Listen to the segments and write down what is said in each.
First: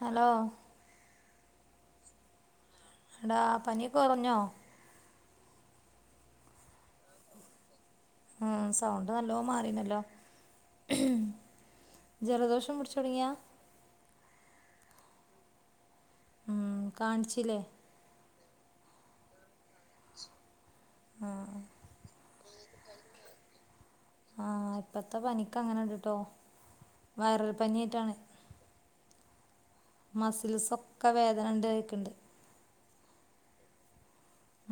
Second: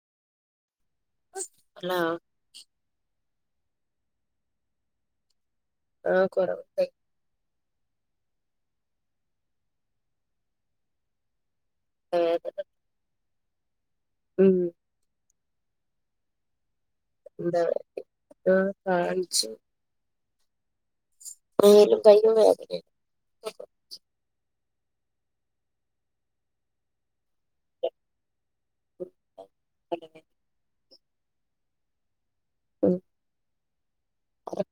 Hello hello എടാ പനിക്കെ കോർഞ്ഞോ? ആഹ് കോറവ്ണ്ട് ആഹ് സൗണ്ട് നല്ലോം മാറിണല്ലോ വേദന ജലദോഷം പുടിച്ച് തോടങ്ങിയാ ഉം കാണിച്ചില്ലേ എന്താ ആഹ് കാൺച്ചു. ആഹ് മേലും കയ്യിലും വേദനെണ് ആഹ് ഇപ്പത്തെ പനിക്ക് അങ്ങനെ ഇണ്ട് ട്ടോ വൈറൽ പനി ആയിട്ടാണ് [unintelligible] മസിൽസൊക്കെ വേദനണ്ട് കേക്ക്ണ്ട് ഉം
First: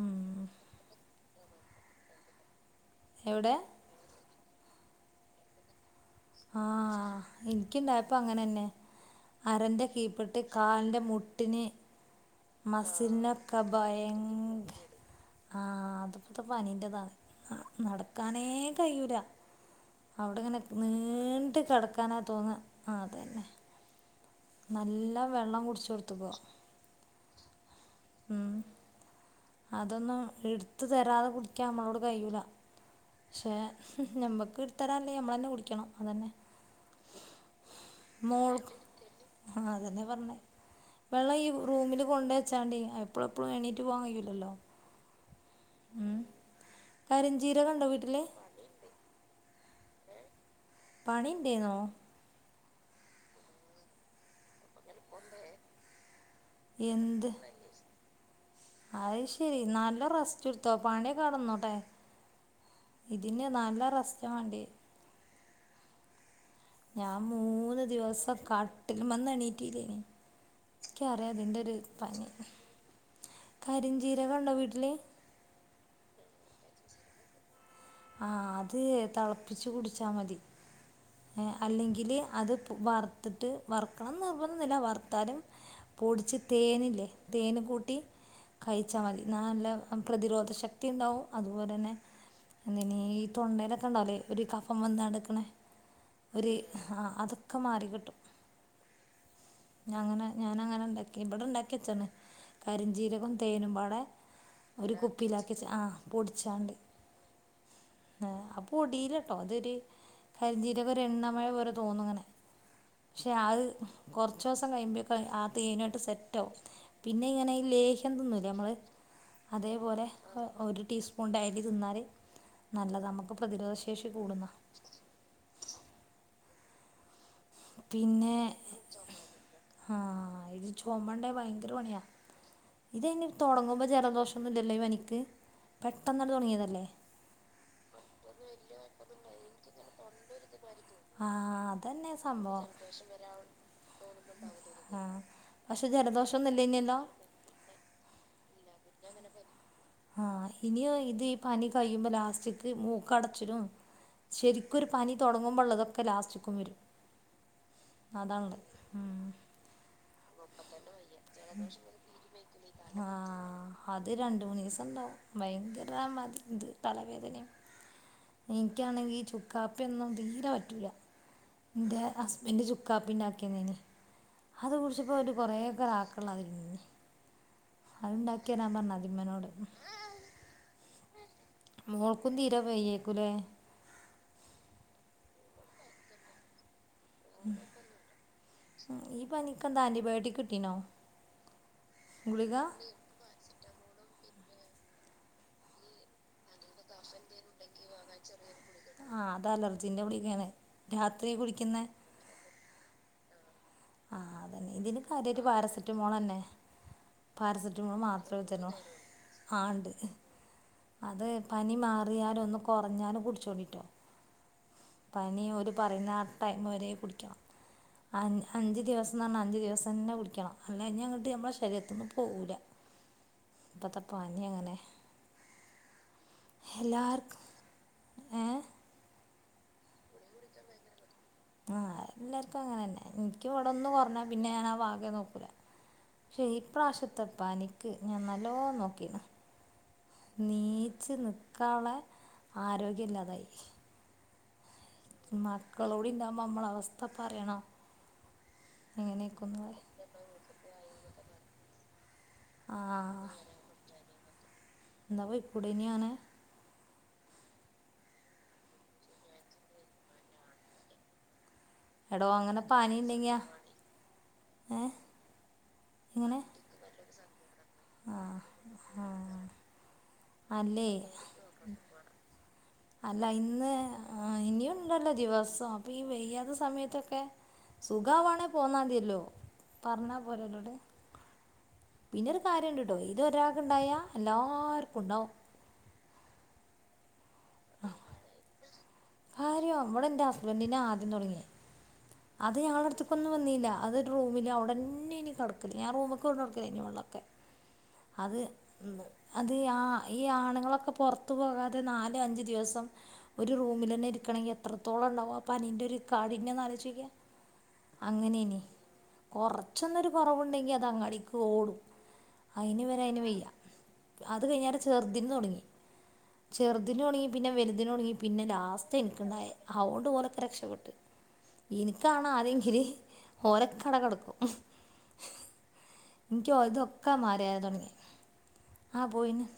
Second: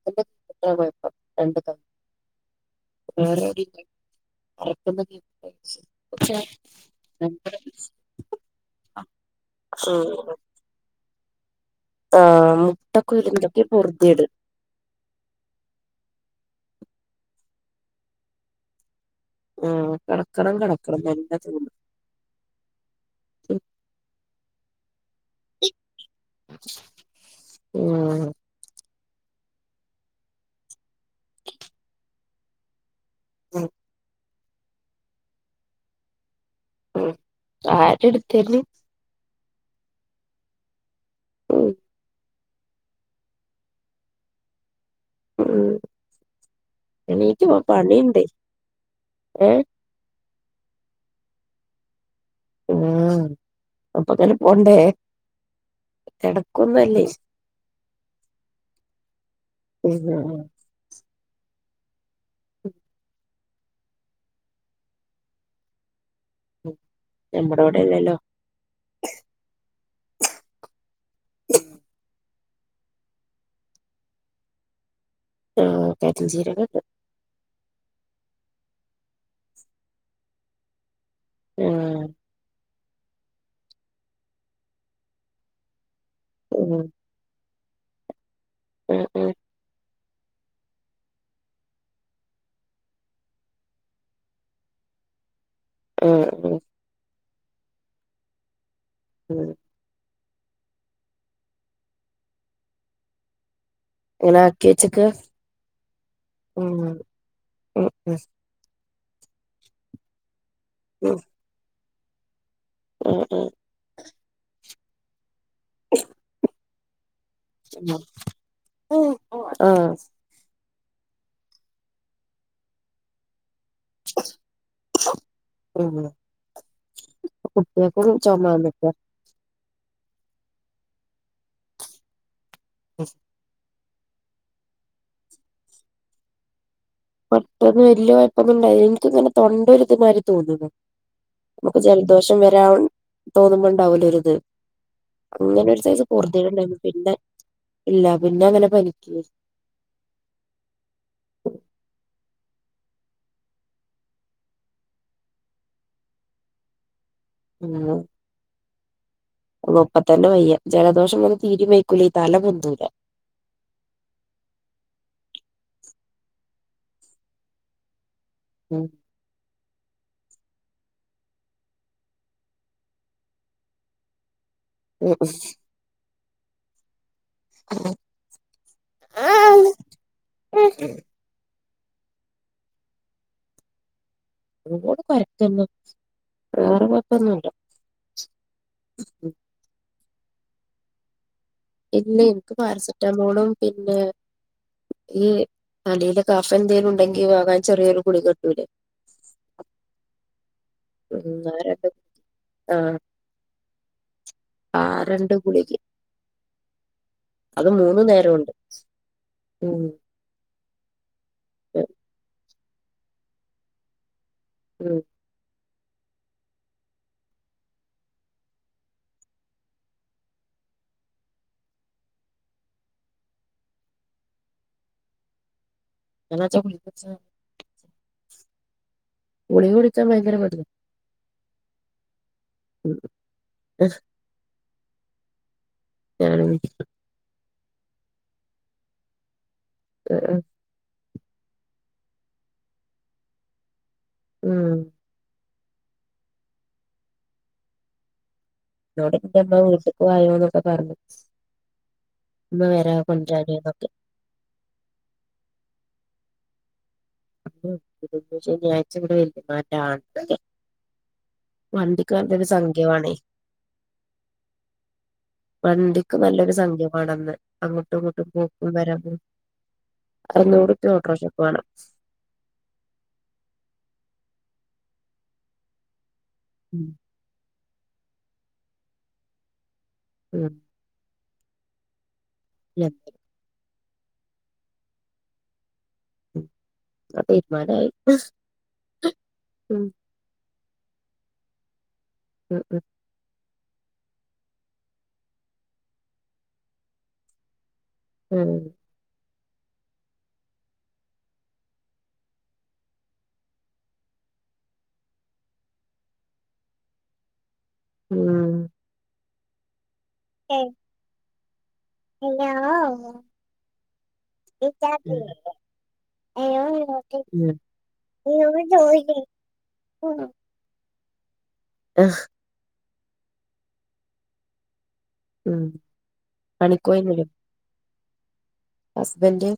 ഉം, [unintelligible] പക്ഷെ ആഹ് ഇൻക്ക് ഇണ്ടായപ്പൊ അങ്ങനെന്നെ അരന്റെ കീപ്പെട്ട് കാലിന്റെ മുട്ടിന് ആഹ് മുട്ടക്കുരു മസിൽനൊക്കെ എന്തൊക്കെ പൊറുതിയേട് ബയങ്ക ആഹ് അതിപ്പത്തെ പനിന്റെതാണ് നട്ക്കാനേ കഴൂല ആഹ് ഔടെ കടക്കണം ഇങ്ങനെ കടക്കണം നല്ല നീണ്ട് തോന്നുന്നു കെട്ക്കാനാ തോന്നാ ആഹ് അതന്നെ ഉം നല്ലം വെള്ളം കുടിച്ച് കൊട്ത്ത്ക്കോ മ് അതൊന്നും ഇട്ത്ത് തരാതെ കുടിക്കാം നമ്മളോട് കഴൂല ക്ഷെ ഉം ഞമ്മക്ക് ഇട്ത്തരാല്ലേ ഞമ്മളന്നെ കുടിക്കണം അതന്നെ ഉം ആര്ട്ത്തെര് ആഹ് അതെന്നെ പർഞ്ഞേ വെള്ളം ഈ ഉം റൂമില് കൊണ്ടെച്ചാണ്ടെ പ്പളും എപ്പളും എണീറ്റ് പോകാൻ കഴുല്ലല്ലോ ഉം എണീറ്റ് പോകാൻ കരിഞ്ചീരകം ഉണ്ടോ പണിണ്ട് വീട്ടില് ഏഹ് പണിണ്ട് ന്നോ? ഉം അപ്പൊങ്ങനെ പോണ്ടെ കട് എന്ത്? അത്ശരി ഉം നല്ല ആഹ് റസ്റ്റ് എടുത്തോ പണിക്കെടന്നോട്ടെ ഉം ഇതിന് നല്ല റസ്റ്റ് വേണ്ടിയെ ഉം ഞാൻ മൂന്ന് ദിവസം ക- വീട്ടിലും വന്ന് എണീട്ടില്ലെനി എനിക്കറിയാം അതിന്റെ ഒരു പനി കരിംജീരകം ഒണ്ടോ വീട്ടില് ആഹ് കരിംജീരകയുണ്ട് ആഹ് അത് തെളപ്പിച്ച് കുടിച്ചാ മതി ആഹ് അല്ലെങ്കില് അത്- വറുത്തിട്ട് വറുക്കണന്ന് നിർബന്ധയൊന്നുയില്ല വറുത്താലും പൊടിച്ച് ഉം തേനില്ലേ- തേനും കൂട്ടി കഴിച്ചാൽ ഉം മതി ഉം നല്ല പ്രതിരോധ ശക്തി ഇണ്ടാവും അതുപോലെ തന്നെ- അങ്ങനെ ഈ തൊണ്ടയിലൊക്കെ ഒണ്ടാവല്ലേ ഒരു കഫം വന്ന് കെടക്കണേ ആഹ് ഒരു ഉം ആഹ് അതൊക്കെ മാറി കിട്ടും ഉം ഞാൻ അങ്ങനെ ഞാനങ്ങനെ ഒണ്ടാക്കി ഇവിടെ ഒണ്ടാക്കി വെച്ചാണ് കരിഞ്ചീരകവും തേനും പാടെ- അങ്ങനെ ആക്കി ഒരു വെച്ചക്ക കുപ്പിയിലാക്കി ആഹ് പൊടിച്ചാണ്ട് ഉം ഉം ഉം പൊടിലട്ടോ അതൊരു കരിജീരകം ഒരു ഉം എണ്ണമഴ പോലെ തോനും അങ്ങനെ പക്ഷെ അത് കൊറച്ച് ദെവസം കഴിയുമ്പോഴെക്ക് ആ തേനുവായിട്ട് സെറ്റ് ആകും പിന്നെ ഇങ്ങനെ ലേഹ്യം തിന്നുല്ലേ നമ്മള് ആഹ് ആഹ് അതേപോലെ- ഒരു ടീസ്പൂൺ ടെയലി തിന്നാല് നല്ലതാ നമുക്ക് പ്രതിരോധ ശേഷി കൂടുന്ന ഉം ഇപ്പൊ കുട്ടികൾക്കും ചൊമ വന്നെക്കാ ആഹ് ഇത് ചൊമയുണ്ടേ ഭയങ്കര പണിയാ ഇത് എങ്ങനെ - തൊടങ്ങുമ്പോൾ ജലദോഷയൊന്നും ഇല്ലല്ലോ ഈ പനിക്ക് പെട്ടെന്ന് അങ്ങോട്ട് തൊടങ്ങിയതല്ലേ പെട്ടന്ന് വലിയ കൊഴപ്പൊന്നും ഉണ്ടായില്ല എനിക്കിങ്ങനെ തൊണ്ട ഒരു മാതിരി തോന്നുന്നു ആഹ് നമുക്ക് അത് തന്നെ ജലദോഷം സംഭവം വരാൻ തോന്നുമ്പോ ഉണ്ടാവൂലോ ഒരിത് ആഹ് അങ്ങനെ ഒരു പക്ഷെ സൈസ് ജലദോഷ പൊറുതിയേട് ഒന്നും ഉണ്ടായിരുന്നു ഇല്ലനെ ല്ലോ പിന്നെ ഇല്ല പിന്നെ അങ്ങനെ പനിക്ക്- ആഹ് ഇനി ഇത് ഈ പനി കഴിയുമ്പോ ലാസ്റ്റക്ക് മൂക്കടച്ചിടും- ശരിക്കോരു പനി തൊടങ്ങുമ്പോ ഉള്ളതൊക്കെ ലാസ്റ്റിക്കു വരും ഉം അതണ് ഉം ഉം ഇപ്പ തന്നെ വയ്യ ജലദോഷം ഇങ്ങനെ തീരി വയ്ക്കൂല തല പൊന്തൂല ആഹ് അത് രണ്ട് മൂന്ന് ദെവസം ഒണ്ടാവും ഭയങ്കരമാ ഇത് തലവേദനയും ഉം എനിക്കാനെങ്കി ഈ ചുക്കാപ്പിയൊന്നും തീരെ പറ്റുല എന്റെ ഹസ്ബൻഡ് ചുക്കാപ്പി ഉണ്ടാക്കിയന് അത് കുടി കുടിച്ചപ്പോൾ കൊറേ ആക്കല്ലപോലെ [inaudible] അത് ഇണ്ടാക്കി വരാൻ പറഞ്ഞു അതി ഉമ്മനോട് [inaudible] മോൾകും തീരെ വയ്യാരിക്കുയില്ലേ അതൂടെ പരക്കുന്നു വേറെ കൊഴപ്പ ന്നുല്ല നിനക്ക് എന്താ ആന്റ്റിബയോട്ടിക് കിട്ടിണോ ഇല്ല എനിക്ക് പാരസെറ്റാമോളും പിന്നെ ഈ കടെലെ - കഫന്തേലും ഉണ്ടെങ്കി വളരെ ചെറിയൊരു ഗുളിക കിട്ടൂലെ ആഹ് അത് അലർജീന്റെ ഗുളികായാണ് ഉം ആരക്കെ [unintelligible] ആഹ് ആഹ് അത് തന്നെ ഇതിന് കാര്യയിട്ട് പാരസെറ്റാമോള് തന്നെ അത് പാരസെറ്റാമോള് മൂന്നു മാത്രേ നേരമുണ്ട് തന്നു ആഹ് ഉം ഇണ്ട് അത് പനി മാറിയാലും ഒന്ന് കൊറഞ്ഞാലും കുടിച്ചോടിട്ടോ ഉം പനി ഒര് പറയുന്ന ആ ടൈമ വരെ കുടിക്കണം അ അഞ്ച് ദിവസം പറഞ്ഞാൽഅഞ്ച് ദിവസം തന്നെ കുടിക്കണം അല്ലഞ്ഞാ അങ്ങോട്ട് നമ്മുടെ ശരീരത്തിന്നും പോകൂല്ല ഇപ്പത്തെ പനി അങ്ങനെ അല്ലാച്ച ഗുളിക ഹലാർക്ക് ഏ ഗുളിക കുടിച്ചാൻ ഭയങ്കര മടി ആ എല്ലാർക്കും അങ്ങനെ തന്നെ എനിക്കും ഇവിടൊന്ന് കൊറഞ്ഞ പിന്നെ ഞാനാ ആ ഭാകെ നോക്ക ഞാൻ പക്ഷെ ഉം ഇപ്രാവശ്യത്തപ്പനിക്ക് ഞാൻ നല്ലോ നോക്കീൻ നീ ച്ച് നിൽക്കള്ളെ ആരോഗ്യം ഇല്ലാതായി ഉം മക്കളൂടി ഇണ്ടാവുമ്പോ നമ്മള അവസ്ഥ പറയണോ എന്നോട് ന്റെ ഇമ്മ എങ്ങനെയൊക്കെയെന്ന് വീട്ടക്ക് വായോന്നൊക്കെ പറഞ്ഞു ഇമ്മ ആ വേരാ കൊണ്ടരാന് ന്നൊക്കെ ന്നാ പൊയ്ക്കൂടെന്യോ അങ്ങനെ ശനിയാഴ്ച ഇവിടെ വെല്ലിമാന്റെ ആണ്ടൊക്കെ വണ്ടിക് എടോ നല്ലൊരു അങ്ങനെ പനി സംഖ്യമാണേ ഉണ്ടെങ്കിൽ ഏ വണ്ടിക്ക് എങ്ങനെ നല്ലൊരു സംഖ്യമാണെന്ന് അങ്ങോട്ടും ആ ഇങ്ങോട്ടും പോക്കും ആ വരവും അല്ലേ അറന്നൂറുപ്യ ഓട്ടോറിക്ഷക്ക് വാണം അല്ല ഇന്ന് ആ ഇനിയുണ്ടല്ലോ ദിവസം അപ്പൊ ഈ വെയ്യാത്ത ഉം സമയത്തൊക്കെ സുഖമാവാണെ പോന്നാതിയല്ലോ പറഞ്ഞാൽ ഉം പോരോലോട് പിന്നെരു കാര്യംണ്ട്ട്ടോ ഇത് ഒരാൾക്ക് ണ്ടായൽ എല്ലാവർക്കും ഉണ്ടാവും ആ തീരുമാനമായി കാര്യോ ഇവടെ എന്റെ ഹസ്ബന്റിന ആദ്യം തുടങ്ങിയ അത് ഉം ഞള ഉം അടുത്ത് കൊന്നും വന്നില്ല അതൊ റൂമില് അടന്നെനി കിടക്കല് ഞൻ റൂമ്ക്ക് കൊണ്ട് കൊടുക്കലേനി വെള്ളൊക്കെ അത് എ അത് ആ ഈ ആണുങ്ങളൊക്കെ പുറത്തു പോകാതെ നാല അഞ്ചു ദിവസം ഒരു റൂമിൽ തന്നെ ഇരിക്കണെങ്കിൽ എത്രത്തോളം ഉണ്ടാവും ആ പനിന്റെ ഒരു കാഠിന്യം എന്നലോജിച് ഉം അങ്ങനെയനി ഉം കൊറച്ചൊന്നരു കുറവുണ്ടെങ്കി അത് അങ്ങടിക്കും ഓടും അയിന് വരെ അതിന്ന് വെയ്യ അത് കഴിഞ്ഞേര ചെറുതിന്ന് തുടങ്ങി ചെറുതിനോടങ്ങി പിന്നെ വലുതിനോടുങ്ങി പിന്നെ ലാസ്റ്റ് എനക്ക്ണ്ടായി അതൊണ്ട് ഓലെക്കെ രക്ഷപ്പെട്ട് ആഹ് ഇനിക്കണ ആദ്യങ്കില് ഓരക്കട കെടക്കും ഉം ഇനികി ഓല്തൊക്കെ പണിക്കോയിന്നില്ലേ മാറിയാറെ തുടങ്ങി ആഹ പോയിന് ഹസ്ബൻഡ്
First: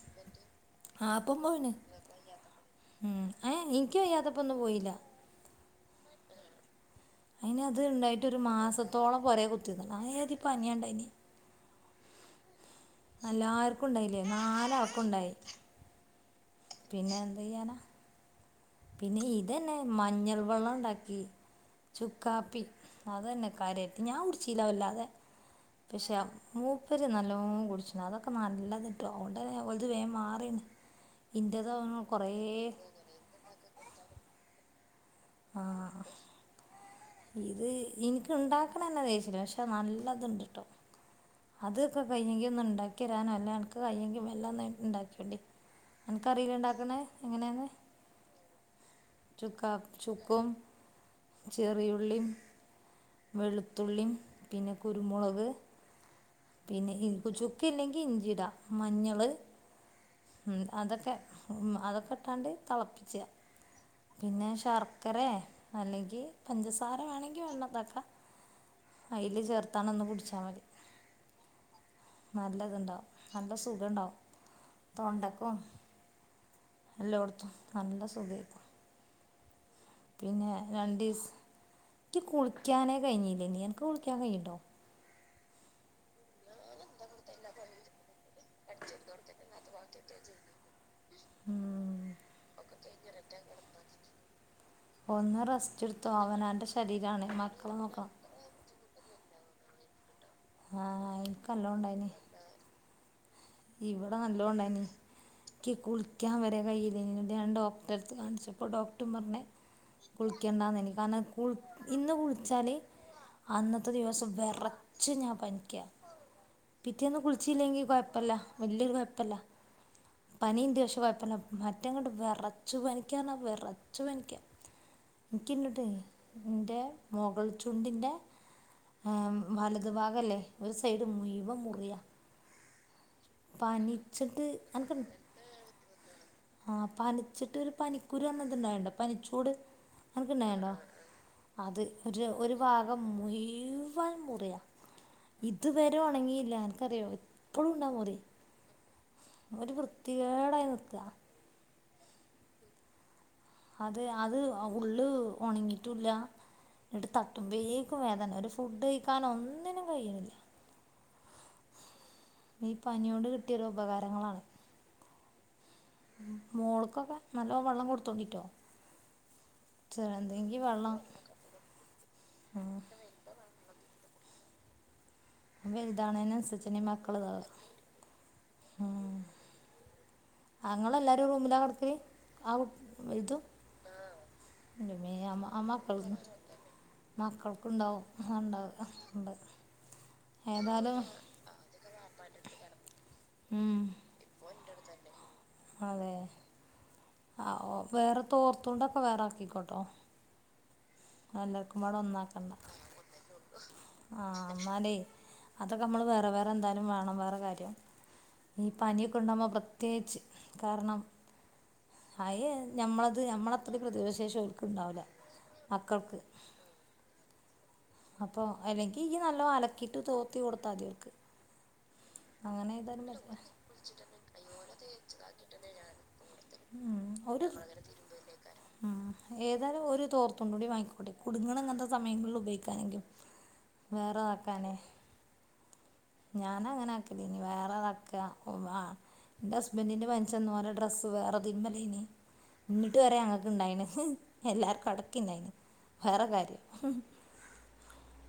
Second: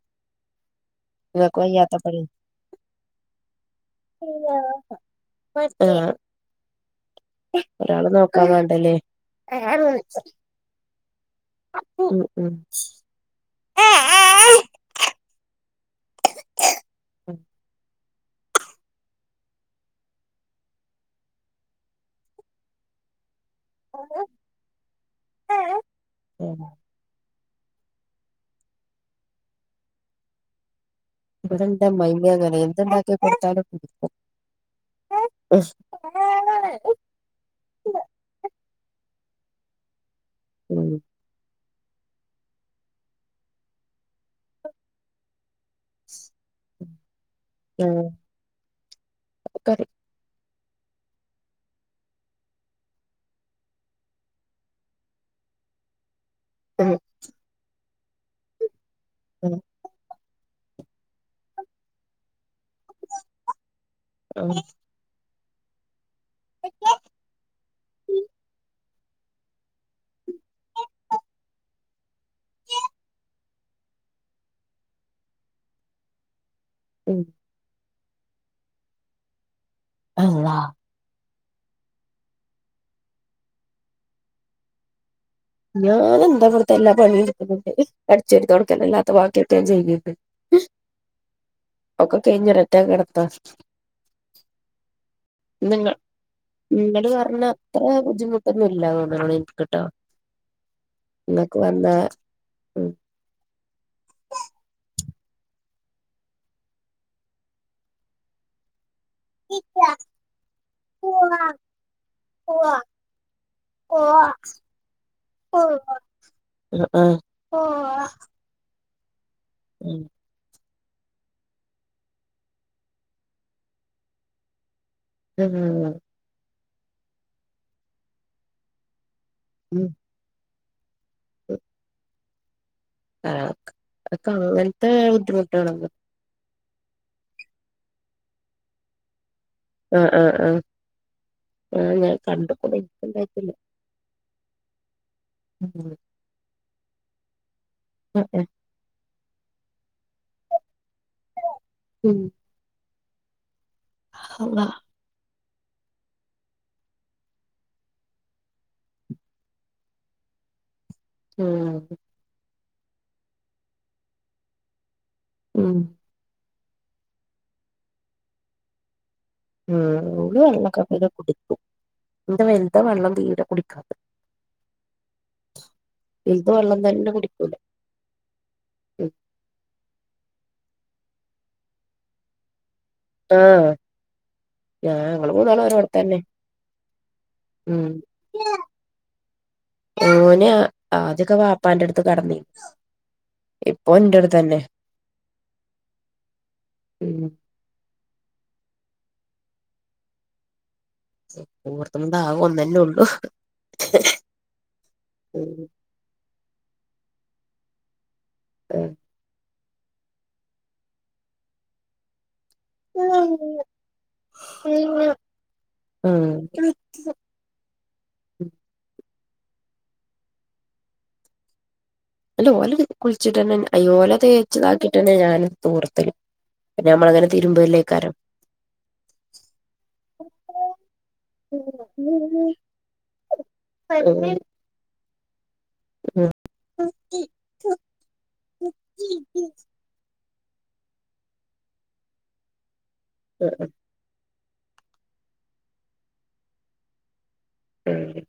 ആഹ അപ്പ ഇങ്ങക്ക് പോയിന് വയ്യാത്തപ്പഴേ ഉ അ എനിക്കും വയ്യതപ്പ ഒന്നും പോയില്ല [unintelligible] അതിന് അത് ഒരാള് ഉണ്ടായിട്ട് ഒരു നോക്കാ വേണ്ടല്ലേ മാസത്തോളം പൊരേ കുത്തിയതാണ് ആയാതി പനിയുണ്ടായിന് ഉ ഉം എല്ലാർക്കും ഉണ്ടായില്ലേ നാല ആൾക്കുണ്ടായി പിന്നെ എന്ത് ചെയ്യാനാ പിന്നെ ഇതന്നെ മഞ്ഞൾ വെള്ളം ഉണ്ടാക്കി ചുക്കാപ്പി അതന്നെ കാര്യയിട്ട് ഞാൻ കുടിച്ചല്ല വല്ലാതെ ഉം പക്ഷെ ഉം മൂ പ്പര് നല്ലോ കുടിച്ചീണ് അതൊക്കെ നല്ലതിട്ടോ അതുകൊണ്ട് തന്നെ ഓൽത് വേഗൻ മാറീണ് ഇവിടെന്റെ അമ്മായിമ്മ അങ്ങനെ എന്തുണ്ടാക്കി കൊടുത്താലും കു ആഹ് ഇത് ഇനിക്ക് ഇണ്ടാക്കണെന്നെ ദേഷ്യല്ല പക്ഷെ നല്ലത്ണ്ട്ട്ടോ ഉം അതൊക്കെ കഴിഞ്ഞെങ്കിൽ ഒന്നും ഉണ്ടാക്കിരാന അല്ലേ അനക്ക് കയിഞ്ഞെങ്കിൽ മെല്ലെ ഒന്ന് ഉണ്ടാക്കിയോണ്ടി അനക്ക്റീലെ ഇണ്ടാക്കണ എങ്ങനെയന്ന് ഉം കറി ചുക്കപ് ചുക്കും ചെറിയ ഉ ഉള്ളിയിം വെളുത്തുള്ളീം പിന്നെ കുരുമുളക് ഉം പിന്നെ ഇൻക്ക് ചുക്ക ഇല്ലെങ്കി ഇഞ്ചിടാ മഞ്ഞള് ഉം ഉം അതൊക്കെ അതൊക്കെ ഇട്ടാണ്ട് തളപ്പിച്ച്യാ പിന്നെ ഉം ശർക്കരെ അല്ലെങ്കി പഞ്ചസാ അയില് ചേർത്താണ് ഒന്ന് പുട്ച്ചാ മതി നല്ലത്ണ്ടാവും നല്ല സുഖം ഇണ്ടാവും. തൊണ്ടക്കും ഉം എല്ലോട്ത്തും നല്ല സുഖേ ക്കും. പിന്നെ അള്ളാ രണ്ടീസ് ഇയ്ക്ക് കുളിക്കാനേ കഴിഞ്ഞില്ലേനീ അനക്ക് കുളിക്കാൻ കഴിയുണ്ടോ ഞാനെന്താ ഇവട്ത്തെ എല്ലാ പണി ഇട്ക്ക്ണ് ഇണ്ട്. അടിച്ചാരി തൊട്ക്കല് അല്ലാത്ത വാക്ക്യക്കെ ഞാൻ ചെയ്യ്ണ്ട്. ഒക്കെ കഴിഞ്ഞ് ഒരറ്റാ കെടത്ത. ഒന്ന് റെസ്റ്റ് നിങ്ങ എടുത്തോ അവനവൻ്റെ നിങ്ങൾ ശരീരമാണ് പർഞ്ഞ മക്കളെ അത്ര നോക്കണം ബുദ്ധിമുട്ട ഒന്നും ഇല്ല തോന്ന്ണ് ഇൻക്ക്ട്ടൊ. ആഹ് ഇൻക്കല്ലോ ഇണ്ടായിനി. ഉം ഇവടെ നല്ലോണ്ടായ്നി ക്ക് കുളിക്കാൻ വരെ കയ്യില്ലേ നി. ഇന്നട്ട് ഡോക്ടര് ത്ത് കാണിച്ചപ്പോ ഡോക്റ്റും പറഞ്ഞ്. ആഹ് കുളിക്കണ്ടാന്നേയ്നി കാരണം കു ഇന്ന് കുള്ച്ചാല്. അന്നത്തെ ദിവസം വെറച്ച് ഞാൻ പനിക്ക. പിറ്റേന്ന് കുളിച്ചില്ലെങ്കി കൊയ്പ്പ വല്ല്യരു കെഴ്പ്പല്ല ഉം നീണ്ട് പക്ഷെ കുഴപ്പല്ല മറ്റെങ്ങട്ട് വെറച്ച് പനിക്കാർഞ്ഞ വെറച്ച് പനിക്ക. ഉം ക്കിന്നട്ടെ ഇൻ്റെ മൊകൾ ചുണ്ടിൻ്റെ ഉം വലതു ഭാഗല്ലേ ഒരു സൈഡ് മുഴുവൻ മുറിയ അതൊക്കെ പനിച്ചിട്ട് അങ്ങനത്തെ അൻക്ക് ബുദ്ധിമുട്ടുകളൊന്നും ആഹ് പനിച്ചിട്ട് ഒരു പനിക്കുരു പർന ത്ണ്ടാവണ്ടോ പനിച്ചൂട് ആഹ് ആഹ് അൻക്ക് ആഹ് ഇണ്ടാവേണ്ടൊ അത് ആഹ് ഞാൻ ഒരു ഒരു കണ്ട്ക്ക്ണ് ഭാഗം മുയ്. ഇൻക്ക്ണ്ടായിട്ടില്ല വൻ മുറിയ ഇത് ഉം വരെ ഒണങ്ങീല്ല. അൻക്കറ്യാെ ഇപ്പളും ഉണ്ടാ മുറി. [inaudible] ഒരു വൃത്തികേടായി നിക്ക ഉം അത് അത് ഉള്ള് ഒണ്ങ്ങിട്ടൂല്ല ഇന്നട്ട് തട്ടും ബേക്കും വേദന ഒരു ഫുഡ് കഴിക്കാനൊ ഒന്നിനും കയ്യിണ്ല്ല. ഉം ഈ പനി യോണ്ട് കിട്ടിയൊരു ഉപകാരങ്ങളാണ്. ഉം മോൾക്കൊക്കെ നല്ലോ വെള്ളം കൊടുത്തോണ്ടിട്ടോ. ഉം ത് ചെറുതെങ്കിൽ വെള്ളൊക്കെ വെള്ളം [unintelligible] കുടിക്കും ഇന്റെ വൽ താ വെള്ളം തീരെ കുടിക്കാ വെൽതാണൈനൻ വലുത് വെള്ളം സര്ച്ചന്നെ തന്നെ മക്കൾ താവ കുടിക്കൂല ഉം അ ഇങ്ങളല്ലാരു ഒര് റൂമിലാ കട്ക്കല് ആ വൽതു ആഹ് ഞാൻ ഇൻ്റെമ്മേ ഞങ്ങള് ആ മ മൂന്നാളും മക്കളൊന്ന് ഒരോട്ത്തന്നെ മക്കൾക്കുണ്ടാവും അണ്ടാവ [unintelligible] ഉണ്ട് ഓൻ ഏതായാലും ആദ്യൊക്കെ വാപ്പാന്റെടുത്ത് കട്ന്നിനി. ഇപ്പൊ ഇൻ്റെടുത്തെന്നെ അതെ ഉം ആ ഓ വേറെ തോർത്തുണ്ടൊക്കെ വേറെ ആക്കിക്കോട്ടോ. എല്ലാക്കും വാടെ ഓർത്തുമ്പോ ആകെ ഒന്നാക്കണ്ട ഒന്നന്നെ ഉള്ളൂ ആഹ് ഇന്നാലേ അതൊക്. നമ്മൾ വേറെ വേറെ എന്തായാലും വേണം വേറെ കാര്യം. ഈ പന്യാെക്കെ ഇണ്ടാവുംമ്പം പ്രത്യേയിച്ച്. കാർണം ഹയേ ഞമ്മളത് ഞമ്മളത്രിം പ്രതിരോധ ശേഷി ഓൽക്ക് ഇണ്ടാവൂല. ഉം അപ്പൊ അല്ലെങ്കി ഇയ്യ് നല്ലോ അലക്കിട്ട് തോത്തി കൊടുത്താതി ഓൽക്ക്. അല്ല ഓല് കുളിച്ചിട്ടെന്നെ. ഓലെ തേച്ച്താക്കിട്ടെന്നെ ഞാനു തോർത്തല്. ഉം, പിന്നെമ്മളങ്ങനെ ഒരു തിരുമ്പലേക്കാരം. ഏതായാലും ഒരു തോർത്തുണ്ട് കൂടി വാങ്ങിക്കൂടി. കുടുങ്ങ്ണ അങ്ങൻത്തെ സമയങ്ങളിൽ ഉപയോഗിക്ക. വേറെ നോക്കാനേ ഞാനങ്ങനെ ആക്കല ഇ വേറെ ഇതക്കെ ഇന്റെ ഹസ്ബൻ്റിന്റെ മന ച്ചെന്ന് വേറെ ഡ്രസ്സ് വേറെതിന്മലേനി ഇങ്ങിട്ട് പറയും അങ്ങക്ക് ഇണ്ടായിന് എല്ലാർക്കും അടക്കില്ലായിന് വേറെ കാര്യം ശരി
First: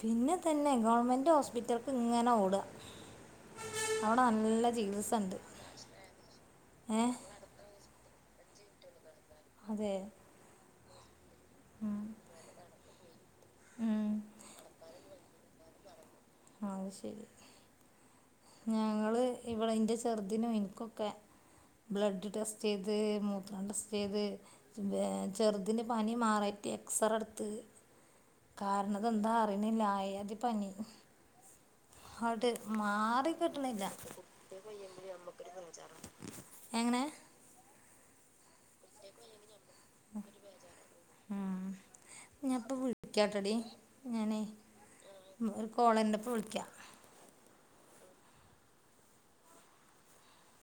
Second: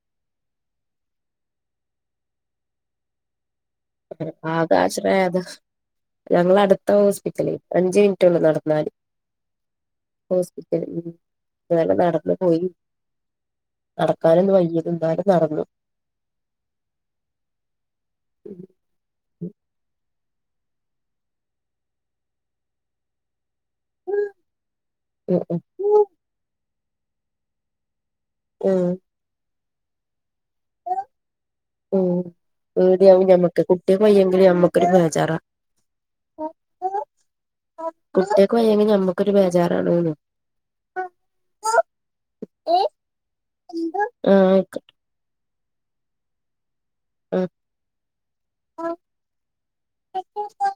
പിന്നെ തന്നെ ഗവൺമെന്റ് ഹോസ്പിറ്റല്ക്ക് ഇങ്ങനെ ഓടുക അവിടെ നല്ല ചികിത്സ ഉണ്ട് [unintelligible] ഞങ്ങള അടുത്ത ഏ ഹോസ്പിറ്റല് അഞ്ചു മിനിറ്റുള്ളൂ നടന്നാല് അതെ ഹോസ്പിറ്റലി [unintelligible] നടന്നു പോയി നടക്കാനന്ന് വയ്യതും എന്നാലും നടന്നു ആഹ് അത് ശരിയാ ഞങ്ങള് ഇവളെ ഇൻ്റെ ചെറുതിനും എനിക്കൊക്കെ ബ്ലഡ് ടെസ്റ്റ് ചെയ്ത് മൂത്രം ടെ റ്റേത് ചെറുതിന് പനി മാറിയിട്ട് എക്സ്റ എടുത്ത് ഉം കാരണം ഇതെന്താ അറിയണില്ല അയ അതി പനി ഉം അങ്ങട് മാറി പേടിയാവും ഞമ്മക്ക് കുട്ടിയക്ക് വയ്യെങ്കില് ഞമ്മക്കൊരു ബേജാറാ [unintelligible] എങ്ങനെ കുട്ടിയക്ക് വയെങ്കി നമ്മക്കൊരു ബേജാറാണന്ന് ഉം ഞാപ്പ വിളിക്കാട്ടടി ഞാനേ ആഹ് ആയിക്കോട്ടെ ഒരു കോളരുണ്ട് ഇപ്പോ വിളിക്കാം ആഹ് ആഹ്